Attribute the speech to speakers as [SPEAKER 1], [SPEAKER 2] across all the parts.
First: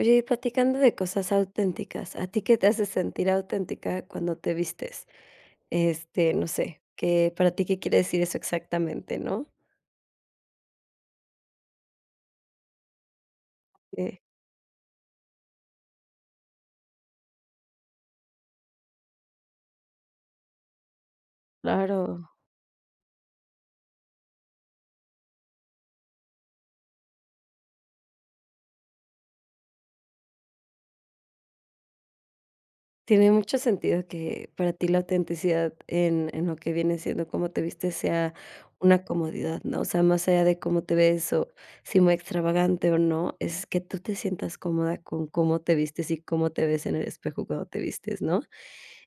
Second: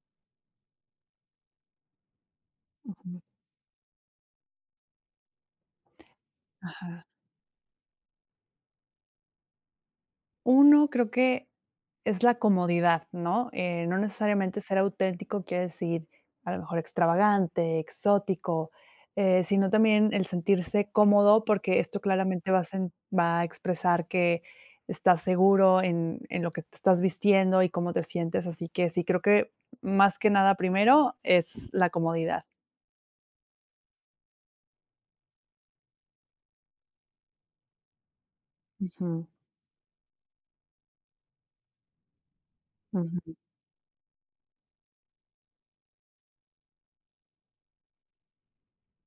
[SPEAKER 1] Oye, platicando de cosas auténticas, ¿a ti qué te hace
[SPEAKER 2] Ujú.
[SPEAKER 1] sentir auténtica, cuando te vistes? Este, no sé,
[SPEAKER 2] Ajá.
[SPEAKER 1] ¿qué, para ti, qué quiere decir eso exactamente, no?
[SPEAKER 2] Uno, creo que es la comodidad, ¿no? Eh, no
[SPEAKER 1] Eh.
[SPEAKER 2] necesariamente ser auténtico quiere decir, a lo mejor, extravagante, exótico, eh, sino también el sentirse cómodo, porque, esto
[SPEAKER 1] Claro.
[SPEAKER 2] claramente va a sen va a expresar que estás seguro, en en lo que te estás vistiendo, y cómo te sientes. Así que sí, creo que, más que nada primero, es la comodidad.
[SPEAKER 1] Tiene mucho sentido, que para ti la autenticidad en en lo que viene siendo, cómo te vistes sea una
[SPEAKER 2] Ujú.
[SPEAKER 1] comodidad, ¿no? O sea, más allá de cómo te ves, o si muy extravagante o
[SPEAKER 2] Ujú.
[SPEAKER 1] no, es que tú te sientas cómoda, con cómo te vistes, y cómo te ves en el espejo cuando te vistes, ¿no?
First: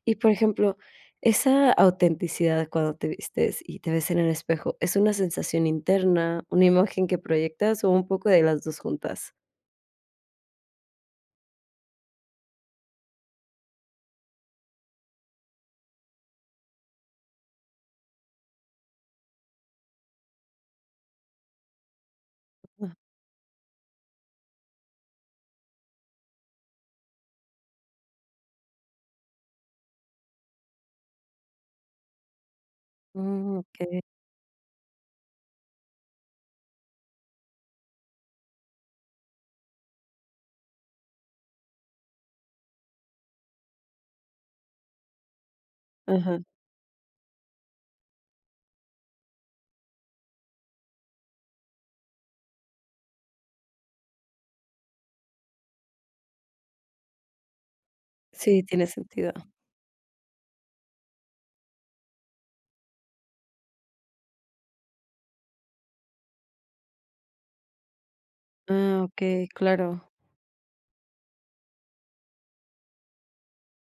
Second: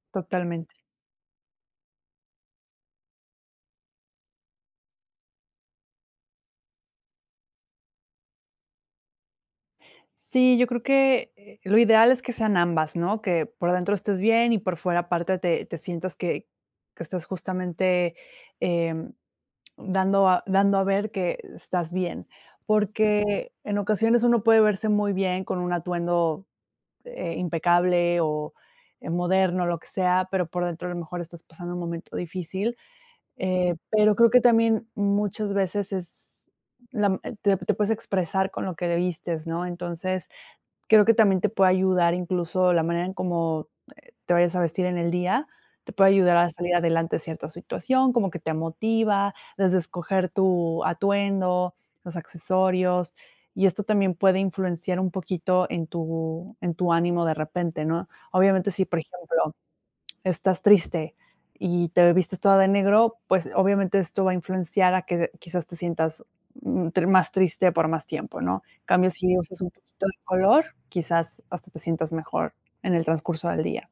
[SPEAKER 1] Y, por
[SPEAKER 2] Totalmente.
[SPEAKER 1] ejemplo, esa autenticidad cuando te vistes, y te ves en el espejo, ¿es una sensación interna, una imagen que proyectas, o un poco de las 2 juntas?
[SPEAKER 2] Sí, yo creo que, eh, lo ideal es que sean ambas, ¿no? Que por adentro estés bien, y por fuera aparte te te sientas que que estás justamente, em, dando a dando a ver que estás bien.
[SPEAKER 1] Ujú.
[SPEAKER 2] Porque, en ocasiones, uno puede verse muy bien con un atuendo, eh, impecable, o, eh, moderno, lo que sea, pero por dentro, a lo mejor, estás pasando un momento difícil.
[SPEAKER 1] Mm,
[SPEAKER 2] Eh,
[SPEAKER 1] okey.
[SPEAKER 2] pero creo que también, muchas veces es la te te puedes expresar con lo que vistes, ¿no? Entonces, creo que también, te puede ayudar, incluso, la manera en cómo, eh, te vayas a vestir en el día. Te puede ayudar
[SPEAKER 1] Ajá.
[SPEAKER 2] a salir adelante cierta en situación, como que te motiva, desde escoger tu atuendo, los accesorios, y esto también puede influenciar un poquito, en tu en tu ánimo de repente, ¿no?
[SPEAKER 1] Sí,
[SPEAKER 2] Obviamente, si,
[SPEAKER 1] tiene
[SPEAKER 2] por
[SPEAKER 1] sentido.
[SPEAKER 2] ejemplo, estás triste, y te vistes toda de negro, pues, obviamente, esto va a influenciar a que quizás te sientas, mm, más triste por más tiempo, ¿no? En
[SPEAKER 1] Ah,
[SPEAKER 2] cambio, si
[SPEAKER 1] okey,
[SPEAKER 2] usas un poquito
[SPEAKER 1] claro.
[SPEAKER 2] de color, quizás hasta te sientas mejor, en el transcurso del día.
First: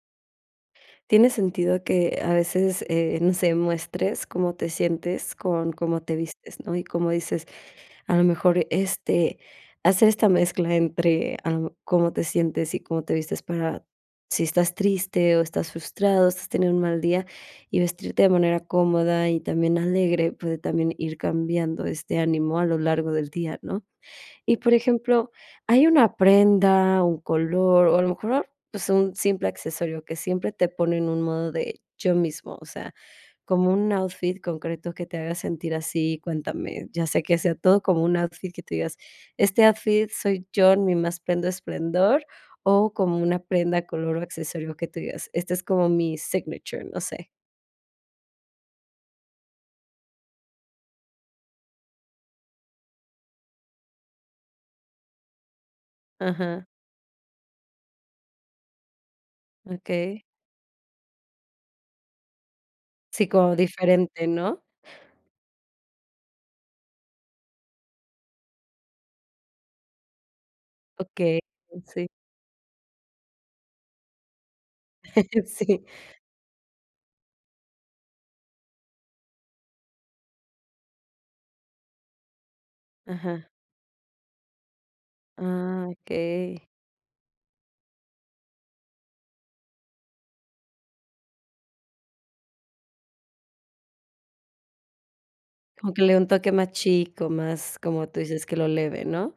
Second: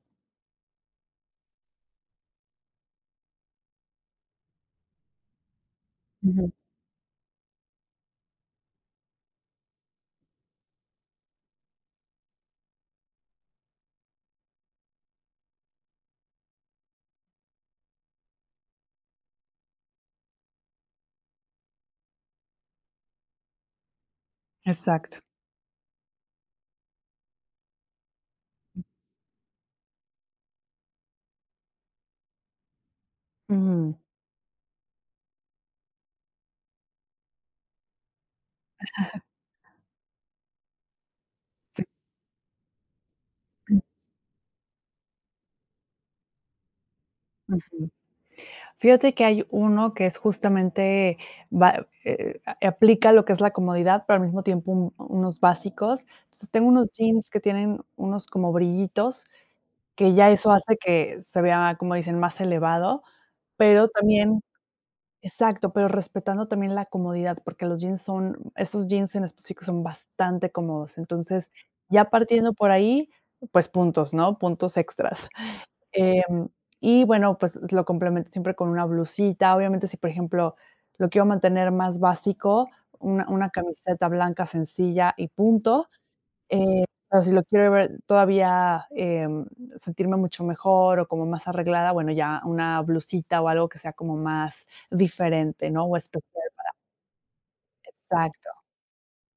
[SPEAKER 1] Tiene sentido, que a veces, eh, no sé, muestres cómo te sientes, con cómo te
[SPEAKER 2] Ujú.
[SPEAKER 1] vistes, ¿no? Y, como dices, a lo mejor, este, hacer esta mezcla entre, ah, cómo te sientes y cómo te vistes, para si estás triste o estás frustrado, si estás teniendo un mal día, y vestirte de manera cómoda, y también alegre, puede también ir cambiando este ánimo a lo largo del día, ¿no? Y, por
[SPEAKER 2] Exacto.
[SPEAKER 1] ejemplo, hay una prenda, un color, o a lo mejor,
[SPEAKER 2] Mm.
[SPEAKER 1] pues, un simple accesorio, que siempre te pone en un modo de yo mismo, o sea, como un
[SPEAKER 2] Ujú.
[SPEAKER 1] outfit concreto, que te haga sentir así. Cuéntame, ya sea que sea todo como un outfit que tú digas, este outfit soy yo, en mi más pleno
[SPEAKER 2] Sí.
[SPEAKER 1] esplendor, o como una
[SPEAKER 2] Sí.
[SPEAKER 1] prenda, color, o accesorio que tú digas, este es como mi signature, no sé.
[SPEAKER 2] Ujú. Fíjate que hay uno que es justamente, va, eh eh aplica lo que es la comodidad, pero, al mismo tiempo, unos básicos. Entonces,
[SPEAKER 1] Ajá.
[SPEAKER 2] tengo unos jeans, que tienen unos como brillitos, que
[SPEAKER 1] Okey.
[SPEAKER 2] ya eso hace que se vea, como dicen, más elevado,
[SPEAKER 1] Sí, como
[SPEAKER 2] pero
[SPEAKER 1] diferente,
[SPEAKER 2] también,
[SPEAKER 1] ¿no?
[SPEAKER 2] exacto, pero, respetando también la comodidad, porque, los jeans son esos jeans en específico son bastante cómodos.
[SPEAKER 1] Okey,
[SPEAKER 2] Entonces, ya
[SPEAKER 1] sí.
[SPEAKER 2] partiendo por ahí, pues puntos, ¿no?, puntos extras.
[SPEAKER 1] Sí.
[SPEAKER 2] Em, y, bueno, pues, lo complemento siempre con una blusita. Obviamente, si, por ejemplo, lo quiero mantener más básico, una
[SPEAKER 1] Ajá.
[SPEAKER 2] una camiseta blanca sencilla, y punto.
[SPEAKER 1] Ah. Okey.
[SPEAKER 2] Eh, pero si lo quiero ver todavía, em, sentirme mucho mejor, o como más arreglada, bueno, ya una blusita, o algo que sea como más diferente, ¿no?,
[SPEAKER 1] Como
[SPEAKER 2] o
[SPEAKER 1] que le dé un
[SPEAKER 2] especial
[SPEAKER 1] toque,
[SPEAKER 2] para
[SPEAKER 1] más chic, o más, como tú dices,
[SPEAKER 2] exacto.
[SPEAKER 1] que lo eleve, ¿no?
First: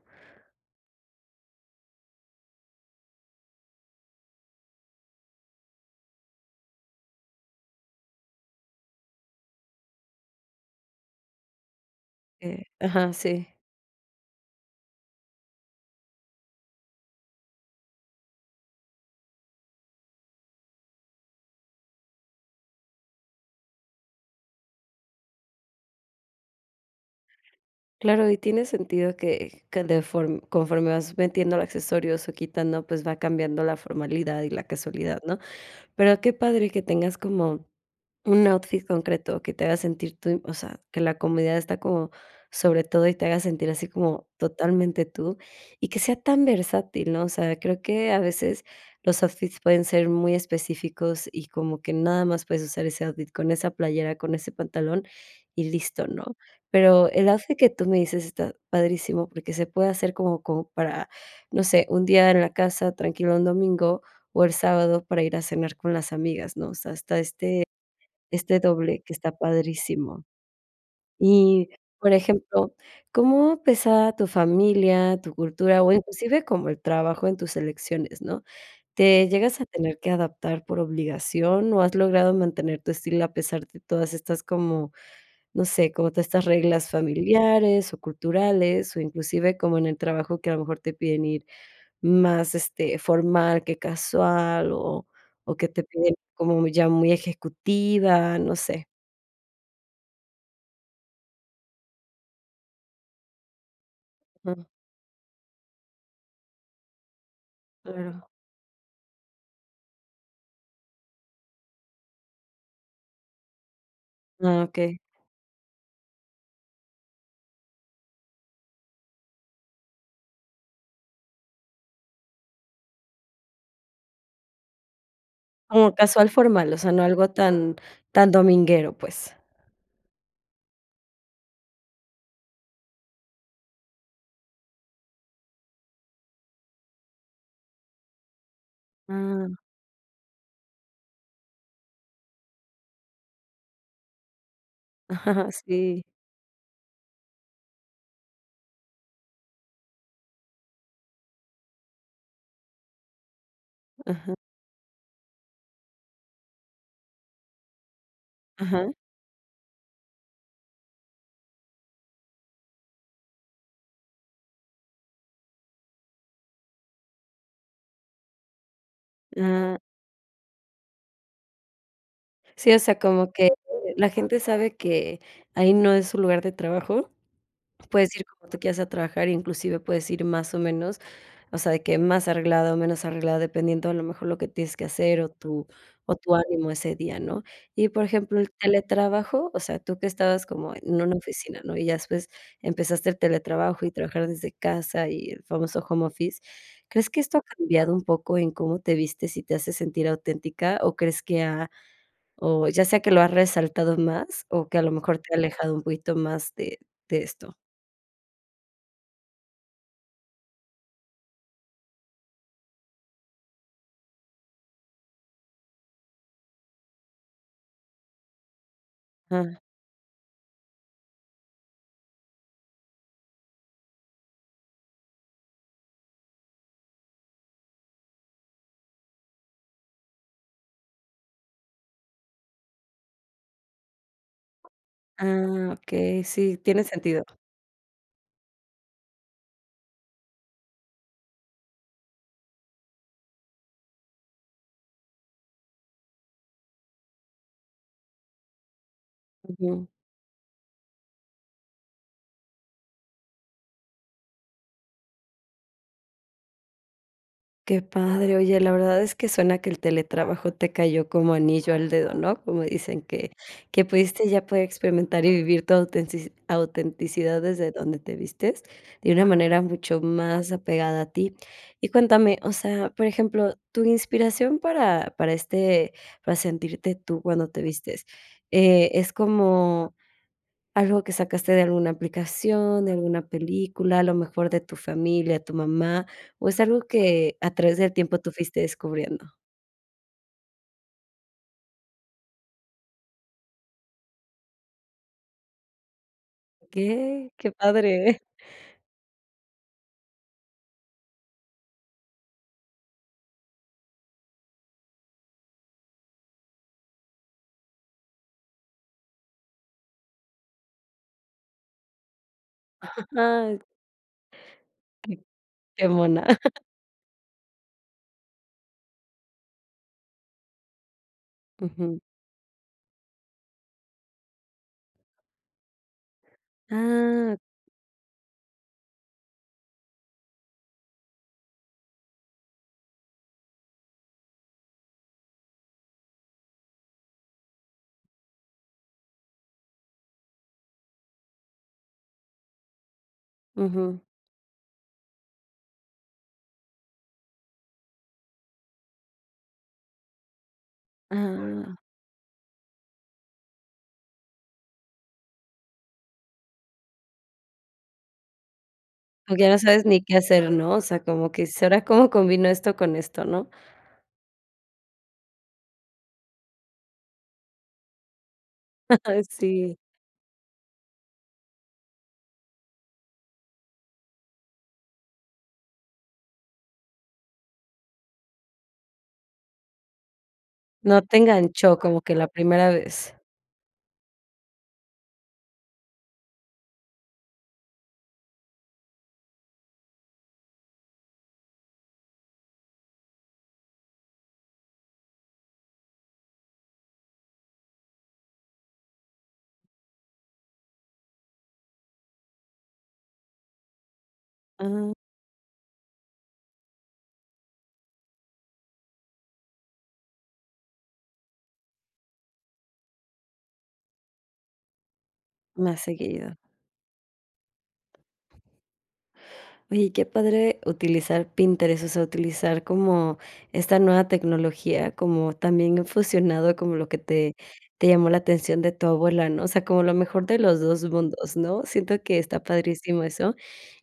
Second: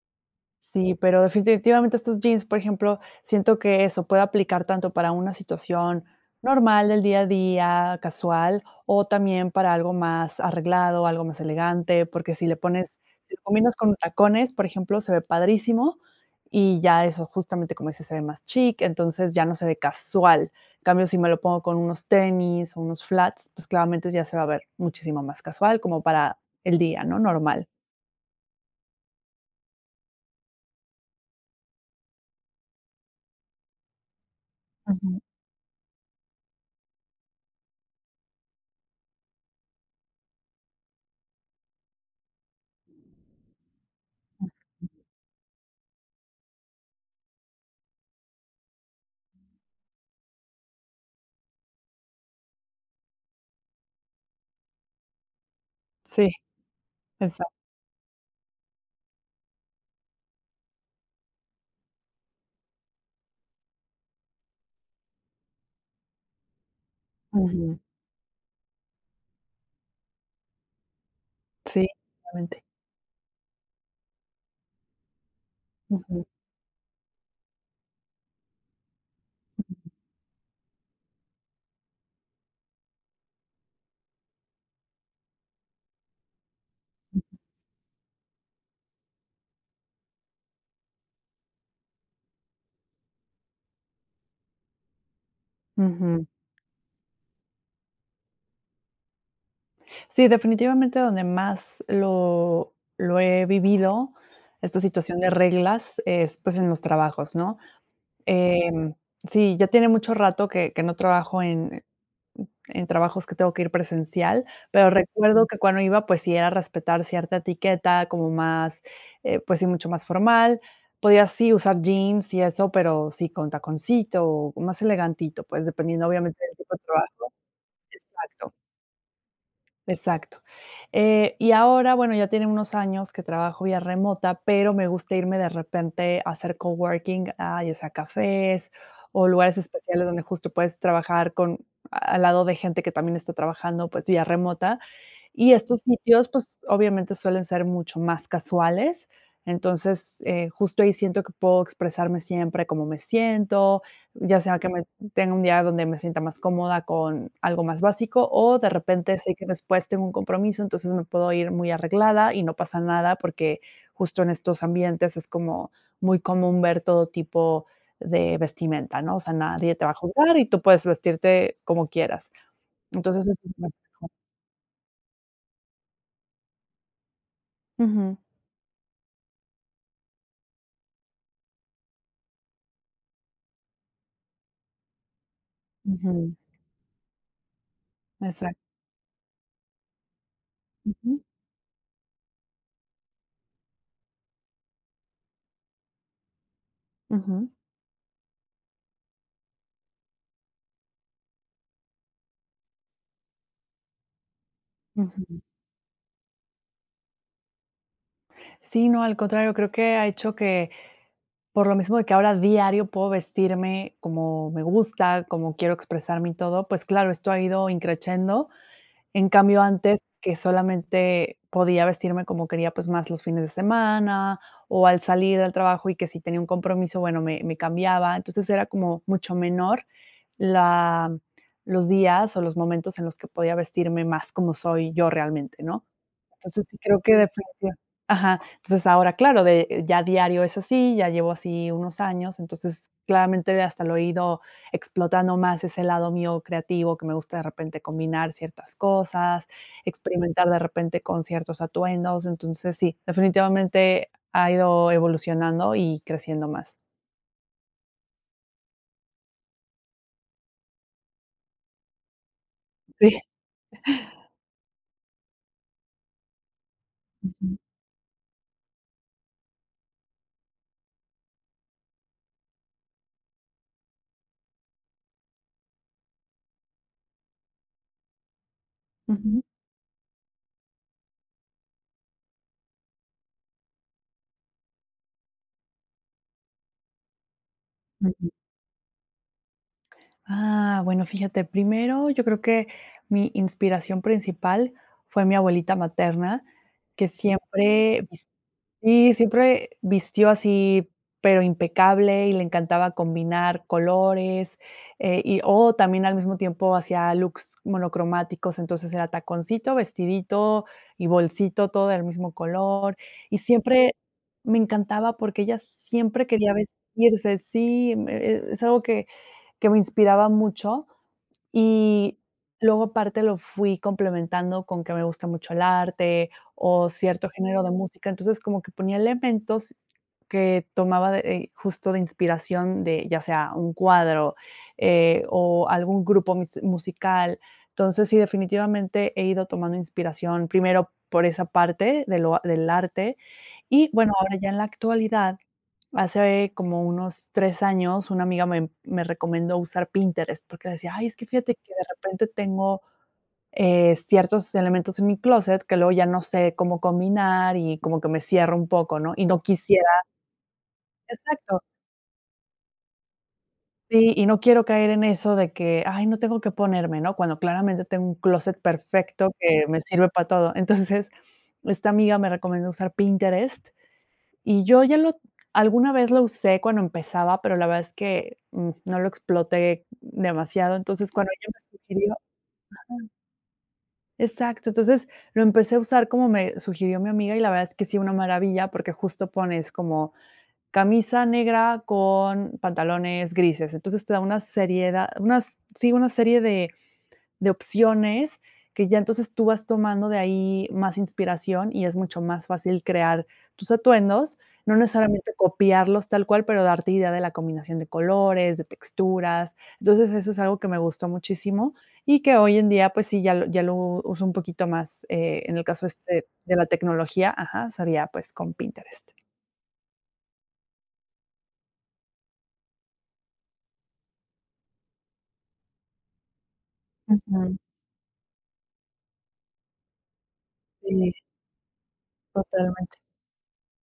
[SPEAKER 2] Sí, pero definitivamente estos jeans, por ejemplo, siento que eso puede aplicar tanto para una situación normal del día a día, casual, o también para algo más arreglado, algo más elegante, porque si le
[SPEAKER 1] Eh,
[SPEAKER 2] pones,
[SPEAKER 1] ajá,
[SPEAKER 2] si
[SPEAKER 1] sí.
[SPEAKER 2] combinas con tacones, por ejemplo, se ve padrísimo, y ya eso, justamente, como dices, se ve más chic, entonces, ya no se ve casual. En cambio, si me lo pongo con unos tenis, o unos flats, pues, claramente, ya se va a ver muchísimo más casual, como para el día, ¿no? Normal.
[SPEAKER 1] Claro, y tiene sentido, que que de form conforme vas metiéndole accesorios, o quitando, pues, va cambiando la formalidad, y la casualidad,
[SPEAKER 2] Ujú.
[SPEAKER 1] ¿no? Pero, qué padre que tengas como un outfit concreto que te haga sentir tú, o sea, que la comodidad está como sobre todo, y te haga sentir así como
[SPEAKER 2] Ujú.
[SPEAKER 1] totalmente tú, y que sea tan versátil, ¿no? O sea, creo que a veces, los outfits pueden ser muy específicos, y como que nada más puedes usar ese outfit con esa playera, con ese pantalón y listo, ¿no?
[SPEAKER 2] Sí,
[SPEAKER 1] Pero, el
[SPEAKER 2] exac
[SPEAKER 1] outfit que tú me dices está padrísimo, porque, se puede hacer como como para, no sé, un día en la casa tranquilo un domingo, o el sábado para ir a cenar con las amigas, ¿no? O sea, está este
[SPEAKER 2] Ujú.
[SPEAKER 1] este doble, que está padrísimo. Y,
[SPEAKER 2] Sí,
[SPEAKER 1] por
[SPEAKER 2] definitivamente.
[SPEAKER 1] ejemplo, ¿cómo pesa, tu familia, tu cultura, o
[SPEAKER 2] Ujú.
[SPEAKER 1] inclusive como el trabajo en tus elecciones, no? ¿Te llegas a tener que adaptar por obligación, o has logrado mantener tu estilo? A pesar de todas estas, como, no sé, como todas estas reglas
[SPEAKER 2] Ujú.
[SPEAKER 1] familiares, o culturales, o inclusive, como en el trabajo, que a lo mejor te piden ir más, este, formal que casual, o o que te piden,
[SPEAKER 2] Ujú.
[SPEAKER 1] como ya muy ejecutiva, no sé.
[SPEAKER 2] Sí, definitivamente, donde más lo lo he vivido,
[SPEAKER 1] Mm.
[SPEAKER 2] esta situación de reglas es, pues, en los trabajos, ¿no?
[SPEAKER 1] Claro.
[SPEAKER 2] Em, sí, ya tiene mucho rato, que que no trabajo en en trabajos que tengo que ir presencial.
[SPEAKER 1] Ah,
[SPEAKER 2] Pero,
[SPEAKER 1] okey.
[SPEAKER 2] recuerdo que cuando iba, pues, sí era respetar cierta etiqueta como más, eh, pues, sí mucho más formal. Podía, sí, usar jeans y eso, pero, sí con taconcito o más elegantito, pues,
[SPEAKER 1] Como
[SPEAKER 2] dependiendo,
[SPEAKER 1] casual
[SPEAKER 2] obviamente, del
[SPEAKER 1] formal,
[SPEAKER 2] tipo
[SPEAKER 1] o
[SPEAKER 2] de
[SPEAKER 1] sea, no
[SPEAKER 2] trabajo.
[SPEAKER 1] algo tan tan
[SPEAKER 2] Exacto.
[SPEAKER 1] dominguero, pues.
[SPEAKER 2] Exacto. Eh, y ahora, bueno, ya tiene unos años que trabajo vía remota, pero, me gusta irme de repente a hacer coworking, a ya sea cafés, o
[SPEAKER 1] Ah.
[SPEAKER 2] lugares especiales donde justo puedes trabajar con, al lado de gente que también está trabajando, pues, vía remota. Y estos
[SPEAKER 1] Sí.
[SPEAKER 2] sitios, pues, obviamente, suelen ser mucho más casuales. Entonces, eh, justo ahí siento que puedo expresarme siempre cómo me siento,
[SPEAKER 1] Ajá.
[SPEAKER 2] ya sea que me tenga un día, donde me sienta más cómoda con algo más básico o, de
[SPEAKER 1] Ajá.
[SPEAKER 2] repente, sé que después tengo un compromiso, entonces, me puedo ir muy arreglada, y no pasa nada, porque, justo en estos ambientes es como muy común ver todo tipo de vestimenta, ¿no? O sea, nadie
[SPEAKER 1] Ah.
[SPEAKER 2] te va a juzgar, y tú puedes vestirte como quieras.
[SPEAKER 1] Sí, o sea,
[SPEAKER 2] Entonces,
[SPEAKER 1] como que
[SPEAKER 2] asi
[SPEAKER 1] la
[SPEAKER 2] [unintelligible]
[SPEAKER 1] gente sabe que ahí no es su lugar de trabajo, puedes
[SPEAKER 2] Ujú.
[SPEAKER 1] ir como tú quieras a trabajar, inclusive puedes ir más o menos, o sea, de que más arreglado o menos arreglado, dependiendo a lo mejor lo que tienes que hacer, o tu o tu
[SPEAKER 2] Ujú.
[SPEAKER 1] ánimo ese día, ¿no? Y, por ejemplo, el
[SPEAKER 2] Exac
[SPEAKER 1] teletrabajo, o sea, tú que estabas como en una
[SPEAKER 2] Ujú.
[SPEAKER 1] oficina, ¿no?, y ya después, empezaste el teletrabajo y a trabajar desde casa, y el famoso home office, ¿crees que esto ha
[SPEAKER 2] Ujú.
[SPEAKER 1] cambiado un poco en cómo te vistes, y te hace sentir auténtica? ¿O crees que, ah, o ya sea que lo has resaltado más, o que a lo mejor te ha
[SPEAKER 2] Ujú.
[SPEAKER 1] alejado, un poquito más de de esto?
[SPEAKER 2] Sí, no, al contrario, creo que ha hecho que, por lo mismo de que ahora diario puedo vestirme como me gusta, como quiero expresarme y todo, pues, claro, esto ha ido in crescendo. En
[SPEAKER 1] Ah.
[SPEAKER 2] cambio, antes que solamente podía vestirme como quería, pues, más los fines de semana o al salir del trabajo, y que si tenía un compromiso, bueno, me me cambiaba. Entonces, era como mucho menor la los días o los momentos en los que podía vestirme más como soy yo realmente,
[SPEAKER 1] Ah,
[SPEAKER 2] ¿no?
[SPEAKER 1] okey, sí,
[SPEAKER 2] Entonces, sí
[SPEAKER 1] tiene
[SPEAKER 2] creo que,
[SPEAKER 1] sentido.
[SPEAKER 2] definitiva ajá. Entonces, ahora, claro, de ya diario es así, ya llevo así unos años. Entonces, claramente, hasta lo he ido explotando más, ese lado mío creativo, que me gusta, de repente, combinar ciertas cosas,
[SPEAKER 1] Ujú.
[SPEAKER 2] experimentar, de repente, con ciertos atuendos. Entonces, sí, definitivamente, ha ido evolucionando y creciendo más.
[SPEAKER 1] Qué padre. Oye, la verdad es que suena que el teletrabajo te cayó como anillo al dedo, ¿no? Como dicen,
[SPEAKER 2] Sí.
[SPEAKER 1] que que pudiste ya poder experimentar y vivir tu autentici autenticidad desde donde te vistes, de una manera mucho más apegada a ti. Y cuéntame, o sea, por ejemplo, tu inspiración para para, este, para sentirte tú cuando te vistes, eh, ¿es
[SPEAKER 2] Ujú.
[SPEAKER 1] como algo que sacaste de alguna aplicación, de alguna película, a lo mejor, de tu familia, tu mamá, o es algo que a través del tiempo tú
[SPEAKER 2] Ujú.
[SPEAKER 1] fuiste descubriendo?
[SPEAKER 2] Ah, bueno, fíjate, primero yo creo que mi inspiración principal, fue mi abuelita materna, que
[SPEAKER 1] Que que
[SPEAKER 2] siempre
[SPEAKER 1] padre.
[SPEAKER 2] vist sí, siempre vistió así, pero impecable, y le encantaba combinar colores, eh, y o también al mismo tiempo hacía looks monocromáticos. Entonces, era taconcito, vestidito y bolsito, todo del mismo color. Y siempre me
[SPEAKER 1] Que
[SPEAKER 2] encantaba, porque ella
[SPEAKER 1] qué mona.
[SPEAKER 2] siempre quería vestirse sí, mm, eh, e es algo que que me inspiraba mucho
[SPEAKER 1] Ujú.
[SPEAKER 2] y luego, aparte, lo fui complementando con que me gusta mucho el arte o cierto
[SPEAKER 1] Ah.
[SPEAKER 2] género de música. Entonces, como que ponía elementos que tomaba de, eh, justo, de inspiración de, ya sea un cuadro, eh, o algún grupo musi musical. Entonces, sí, definitivamente, he ido tomando inspiración, primero, por esa parte de lo del arte. Y,
[SPEAKER 1] Ujú.
[SPEAKER 2] bueno, ahora ya en la actualidad, hace como unos 3 años, una amiga me me recomendó usar Pinterest, porque decía: "Ay, es que fíjate que,
[SPEAKER 1] Ah.
[SPEAKER 2] de repente, tengo, eh, ciertos elementos en mi clóset, que luego ya no sé cómo combinar y como que me cierra un poco, ¿no?, y
[SPEAKER 1] Okey,
[SPEAKER 2] no
[SPEAKER 1] ya no
[SPEAKER 2] quisiera"
[SPEAKER 1] sabes, ni qué hacer, ¿no? O sea, como que,
[SPEAKER 2] Exacto.
[SPEAKER 1] ¿será cómo combino esto con esto, no?
[SPEAKER 2] Sí, y no quiero caer en eso de que: "Ay, no tengo que ponerme," ¿no?, cuando, claramente, tengo un clóset
[SPEAKER 1] Ay
[SPEAKER 2] perfecto que
[SPEAKER 1] sí.
[SPEAKER 2] me sirve para todo. Entonces, esta amiga me recomendó usar Pinterest, y yo, ya lo alguna vez lo usé cuando empezaba, pero la verdad es que, mm, no lo exploté demasiado.
[SPEAKER 1] No
[SPEAKER 2] Entonces,
[SPEAKER 1] te
[SPEAKER 2] cuando ella me
[SPEAKER 1] enganchó como
[SPEAKER 2] sugirió
[SPEAKER 1] que la primera
[SPEAKER 2] ajá.
[SPEAKER 1] vez.
[SPEAKER 2] Exacto. Entonces, lo empecé a usar como me sugirió mi amiga, y la verdad es que, sí, una maravilla, porque, justo, pones como: "Camisa negra con pantalones grises". Entonces, te da una seried da unas sí, una serie de de de opciones que ya, entonces, tú vas tomando de ahí más inspiración y es mucho más fácil crear tus atuendos. No
[SPEAKER 1] Ah.
[SPEAKER 2] necesariamente, copiarlos tal cual, pero darte idea de la combinación de colores, de texturas. Entonces, eso es algo que me gustó muchísimo, y que hoy en día, pues, sí, ya lo ya lo uso un poquito más. Eh, en el
[SPEAKER 1] Más
[SPEAKER 2] caso, este,
[SPEAKER 1] seguido.
[SPEAKER 2] de la tecnología, ajá, sería, pues, con Pinterest.
[SPEAKER 1] Oye, qué padre utilizar Pinterest, o sea, utilizar como esta nueva tecnología, como también fusionado como lo que te
[SPEAKER 2] Ujú.
[SPEAKER 1] te llamó la atención de tu abuela, ¿no? O sea, como lo mejor de los 2
[SPEAKER 2] Sí.
[SPEAKER 1] mundos, ¿no? Siento que está
[SPEAKER 2] Totalmente.
[SPEAKER 1] padrísimo eso.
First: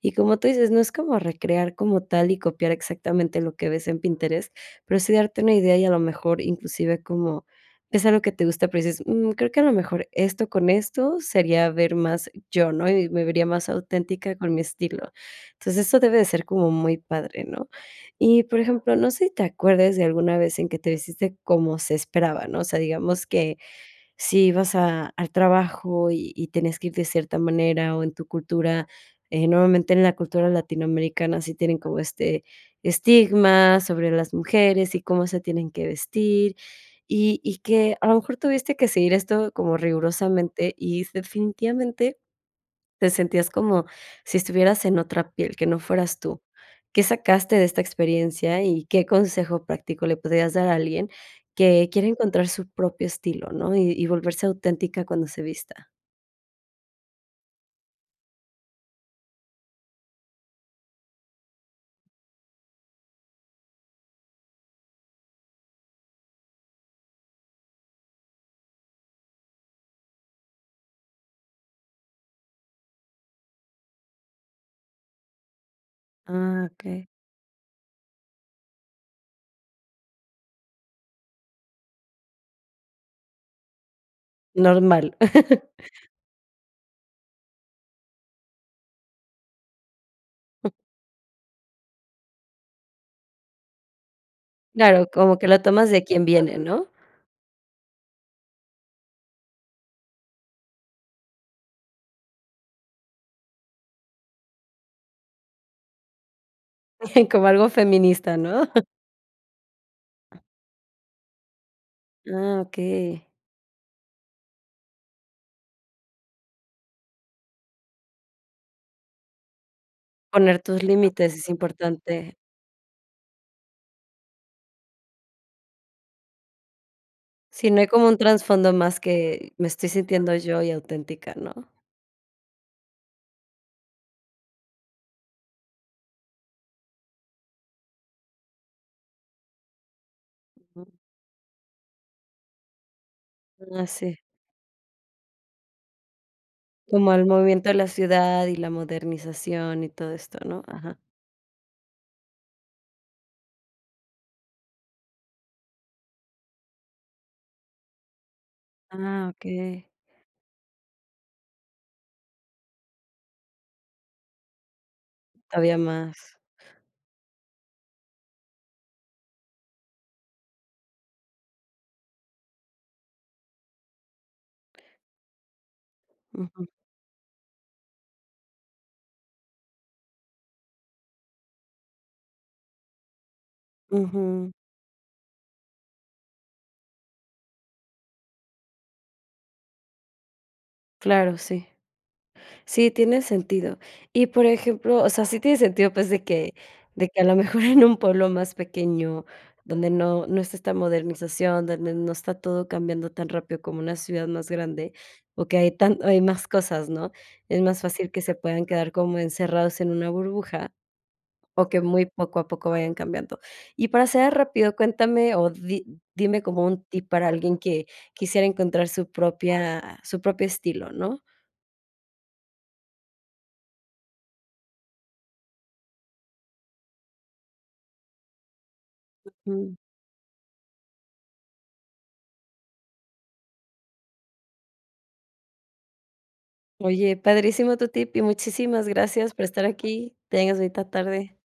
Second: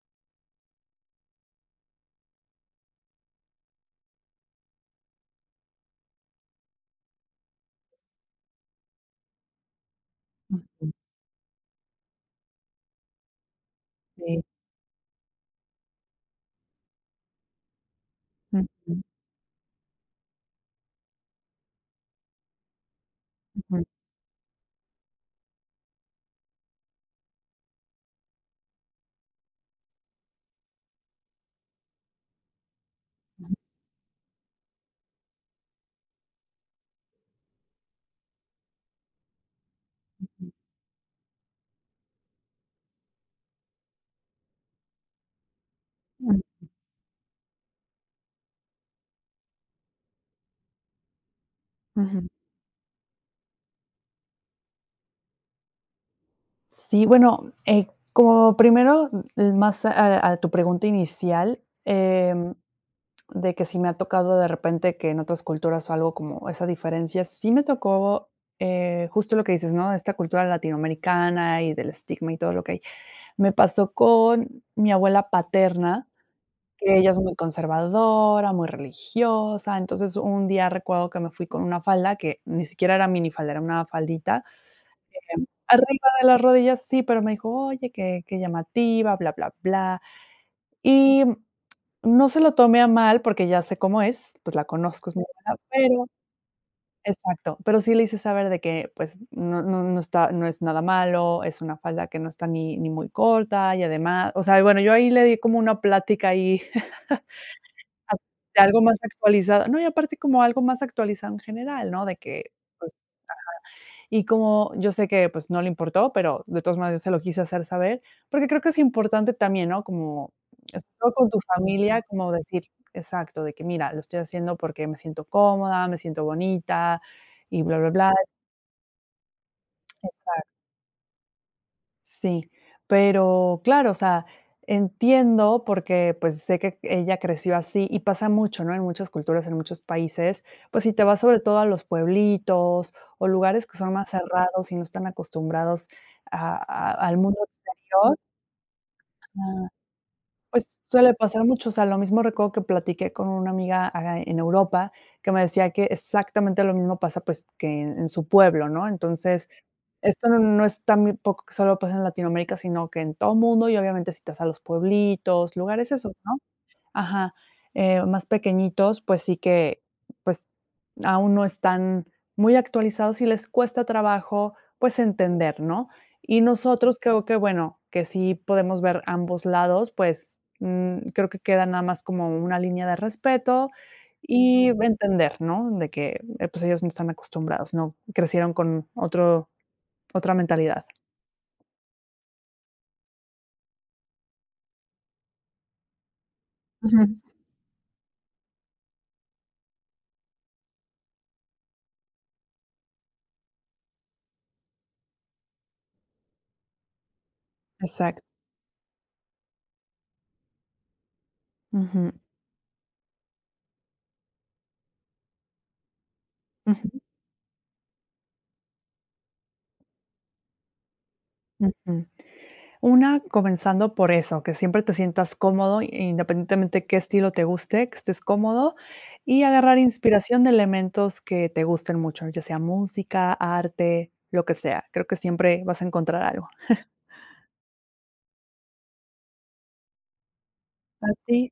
[SPEAKER 1] Y como tú dices: "No es como recrear como tal y copiar exactamente lo que ves en Pinterest, pero sí darte una idea". Y, a lo mejor, inclusive, como es algo que te gusta, pero dices: "Mm, creo que a lo mejor esto con
[SPEAKER 2] Ujú.
[SPEAKER 1] esto sería ver más yo, ¿no?, y me vería más auténtica
[SPEAKER 2] Sí.
[SPEAKER 1] con mi estilo". Entonces, eso debe de ser como muy padre, ¿no? Y, por ejemplo,
[SPEAKER 2] Ujú.
[SPEAKER 1] no sé si te acuerdes de alguna vez en que te vestiste como se esperaba, ¿no? O sea, digamos que
[SPEAKER 2] Ujú.
[SPEAKER 1] si ibas a al trabajo y y tenías que ir de cierta manera o en tu cultura eh, normalmente, en la cultura latinoamericana sí tiene como este estigma sobre las mujeres y cómo se tienen que vestir, y y que, a lo mejor, tuviste que seguir esto como
[SPEAKER 2] Ujú.
[SPEAKER 1] rigurosamente y, def definitivamente, te sentías como si estuvieras en otra piel, que no fueras tú. Qué sacaste de esta experiencia y qué consejo práctico le podrías dar a alguien que quiere
[SPEAKER 2] Ujú.
[SPEAKER 1] encontrar su propio estilo, ¿no?, y y volverse auténtica cuando se vista.
[SPEAKER 2] Sí, bueno, eh, como primero, eh, más a a tu pregunta inicial, em, de que, si me ha tocado de repente que en otras culturas, o algo como esa diferencia, sí me tocó, eh, justo lo que dices, ¿no? Esta cultura latinoamericana, y del estigma y todo lo que hay. Me pasó con mi abuela paterna,
[SPEAKER 1] Ah,
[SPEAKER 2] que
[SPEAKER 1] okey.
[SPEAKER 2] ella es muy conservadora, muy religiosa. Entonces, un día recuerdo que me fui con una falda, que ni siquiera era minifaldera, era una faldita.
[SPEAKER 1] Normal.
[SPEAKER 2] Eh, arriba de las rodillas, sí, pero me dijo: "Oye, qué qué llamativa, bla bla bla". Y, no se lo tome a mal, porque, ya sé cómo es, pues la
[SPEAKER 1] Claro,
[SPEAKER 2] conozco, es mi
[SPEAKER 1] como que
[SPEAKER 2] abuela,
[SPEAKER 1] la tomas de
[SPEAKER 2] pero
[SPEAKER 1] quien viene, ¿no?
[SPEAKER 2] exacto. Pero, sí le hice saber de que, pues no no no está, no es nada malo, es una falda que no está ni ni muy corta y ademá o sea, y bueno, yo ahí le di como una plática, ahí
[SPEAKER 1] Como algo feminista,
[SPEAKER 2] de
[SPEAKER 1] ¿no?
[SPEAKER 2] algo más actualizado. No, y aparte como algo más actualizado en general, ¿no? De que,
[SPEAKER 1] Ah,
[SPEAKER 2] pues,
[SPEAKER 1] okey.
[SPEAKER 2] ajá. Y como, yo sé que, pues, no le importó, pero, de todas maneras se lo quise hacer saber. Porque, creo que es importante también, ¿no? Como
[SPEAKER 1] Poner tus
[SPEAKER 2] esto con
[SPEAKER 1] límites,
[SPEAKER 2] tu
[SPEAKER 1] es
[SPEAKER 2] familia, como
[SPEAKER 1] importante.
[SPEAKER 2] decir exacto, de que: "Mira, lo estoy haciendo, porque, me siento cómoda, me siento bonita y
[SPEAKER 1] Si
[SPEAKER 2] bla
[SPEAKER 1] no hay
[SPEAKER 2] bla
[SPEAKER 1] como
[SPEAKER 2] blá".
[SPEAKER 1] un trasfondo más, que me estoy sintiendo
[SPEAKER 2] Exacto.
[SPEAKER 1] yo, y auténtica, ¿no?
[SPEAKER 2] Sí, pero, claro, o sea, entiendo porque, pues, sé que ella creció así, y pasa mucho, ¿no? En muchas culturas, en muchos países, pues, si
[SPEAKER 1] Ujú.
[SPEAKER 2] te vas sobre todo a los pueblitos, o lugares que
[SPEAKER 1] Ah,
[SPEAKER 2] son más
[SPEAKER 1] sí.
[SPEAKER 2] cerrados, y no están acostumbrados a a
[SPEAKER 1] Como
[SPEAKER 2] al
[SPEAKER 1] el
[SPEAKER 2] mundo
[SPEAKER 1] movimiento de la
[SPEAKER 2] exterior
[SPEAKER 1] ciudad, y la
[SPEAKER 2] ajá,
[SPEAKER 1] modernización, y todo esto, ¿no?
[SPEAKER 2] pues,
[SPEAKER 1] ajá.
[SPEAKER 2] suele pasar a muchos. O sea, lo mismo recuerdo que platiqué con una amiga, aca en Europa, que me decía que exactamente lo mismo pasa, pues, que en su pueblo, ¿no?
[SPEAKER 1] Ah,
[SPEAKER 2] Entonces,
[SPEAKER 1] okey.
[SPEAKER 2] esto no es tan, muy poco, que solo pasa en Latinoamérica, sino que en todo mundo y, obviamente, citas a los pueblitos,
[SPEAKER 1] Todavía
[SPEAKER 2] lugares esos,
[SPEAKER 1] más.
[SPEAKER 2] ¿no? Ajá, eh, más pequeñitos, pues sí que, pues, aún no están muy actualizados, y les cuesta trabajo, pues entender, ¿no? Y
[SPEAKER 1] Ujú.
[SPEAKER 2] nosotros creo que, bueno, que sí podemos ver ambos lados, pues, um creo que queda nada más, como una línea de respeto,
[SPEAKER 1] Ujú.
[SPEAKER 2] y entender, ¿no? De que, eh, pues, ellos no están acostumbrados, ¿no? Crecieron con otro otra mentalidad.
[SPEAKER 1] Claro, sí. Sí, tiene sentido. Y, por ejemplo, o sea, sí tiene sentido, pues, de que de que,
[SPEAKER 2] Ujú.
[SPEAKER 1] a lo mejor en un pueblo más pequeño, donde no no está esta modernización, donde no está todo cambiando tan rápido, como una ciudad más grande, o que hay tan o hay más cosas, ¿no? Es más fácil
[SPEAKER 2] Exac
[SPEAKER 1] que se puedan quedar como encerrados en una burbuja, o que muy
[SPEAKER 2] Ujú.
[SPEAKER 1] poco a poco vayan cambiando. Y para cerrar rápido, cuéntame o di dime como un
[SPEAKER 2] Ujú.
[SPEAKER 1] tip para alguien, que quisiera encontrar su propia su propio estilo, ¿no?
[SPEAKER 2] Ujú. Una, comenzando por eso, que siempre te sientas cómodo, i independientemente qué estilo te guste, que estés cómodo, y
[SPEAKER 1] Ujú.
[SPEAKER 2] agarrar inspiración de elementos que te gusten mucho, ya sea música, arte, lo que sea. Creo que siempre vas a encontrar algo.
[SPEAKER 1] Oye, padrísimo tu tip, y muchísimas gracias por estar aquí. Tengas bonita
[SPEAKER 2] A
[SPEAKER 1] tarde.
[SPEAKER 2] ti.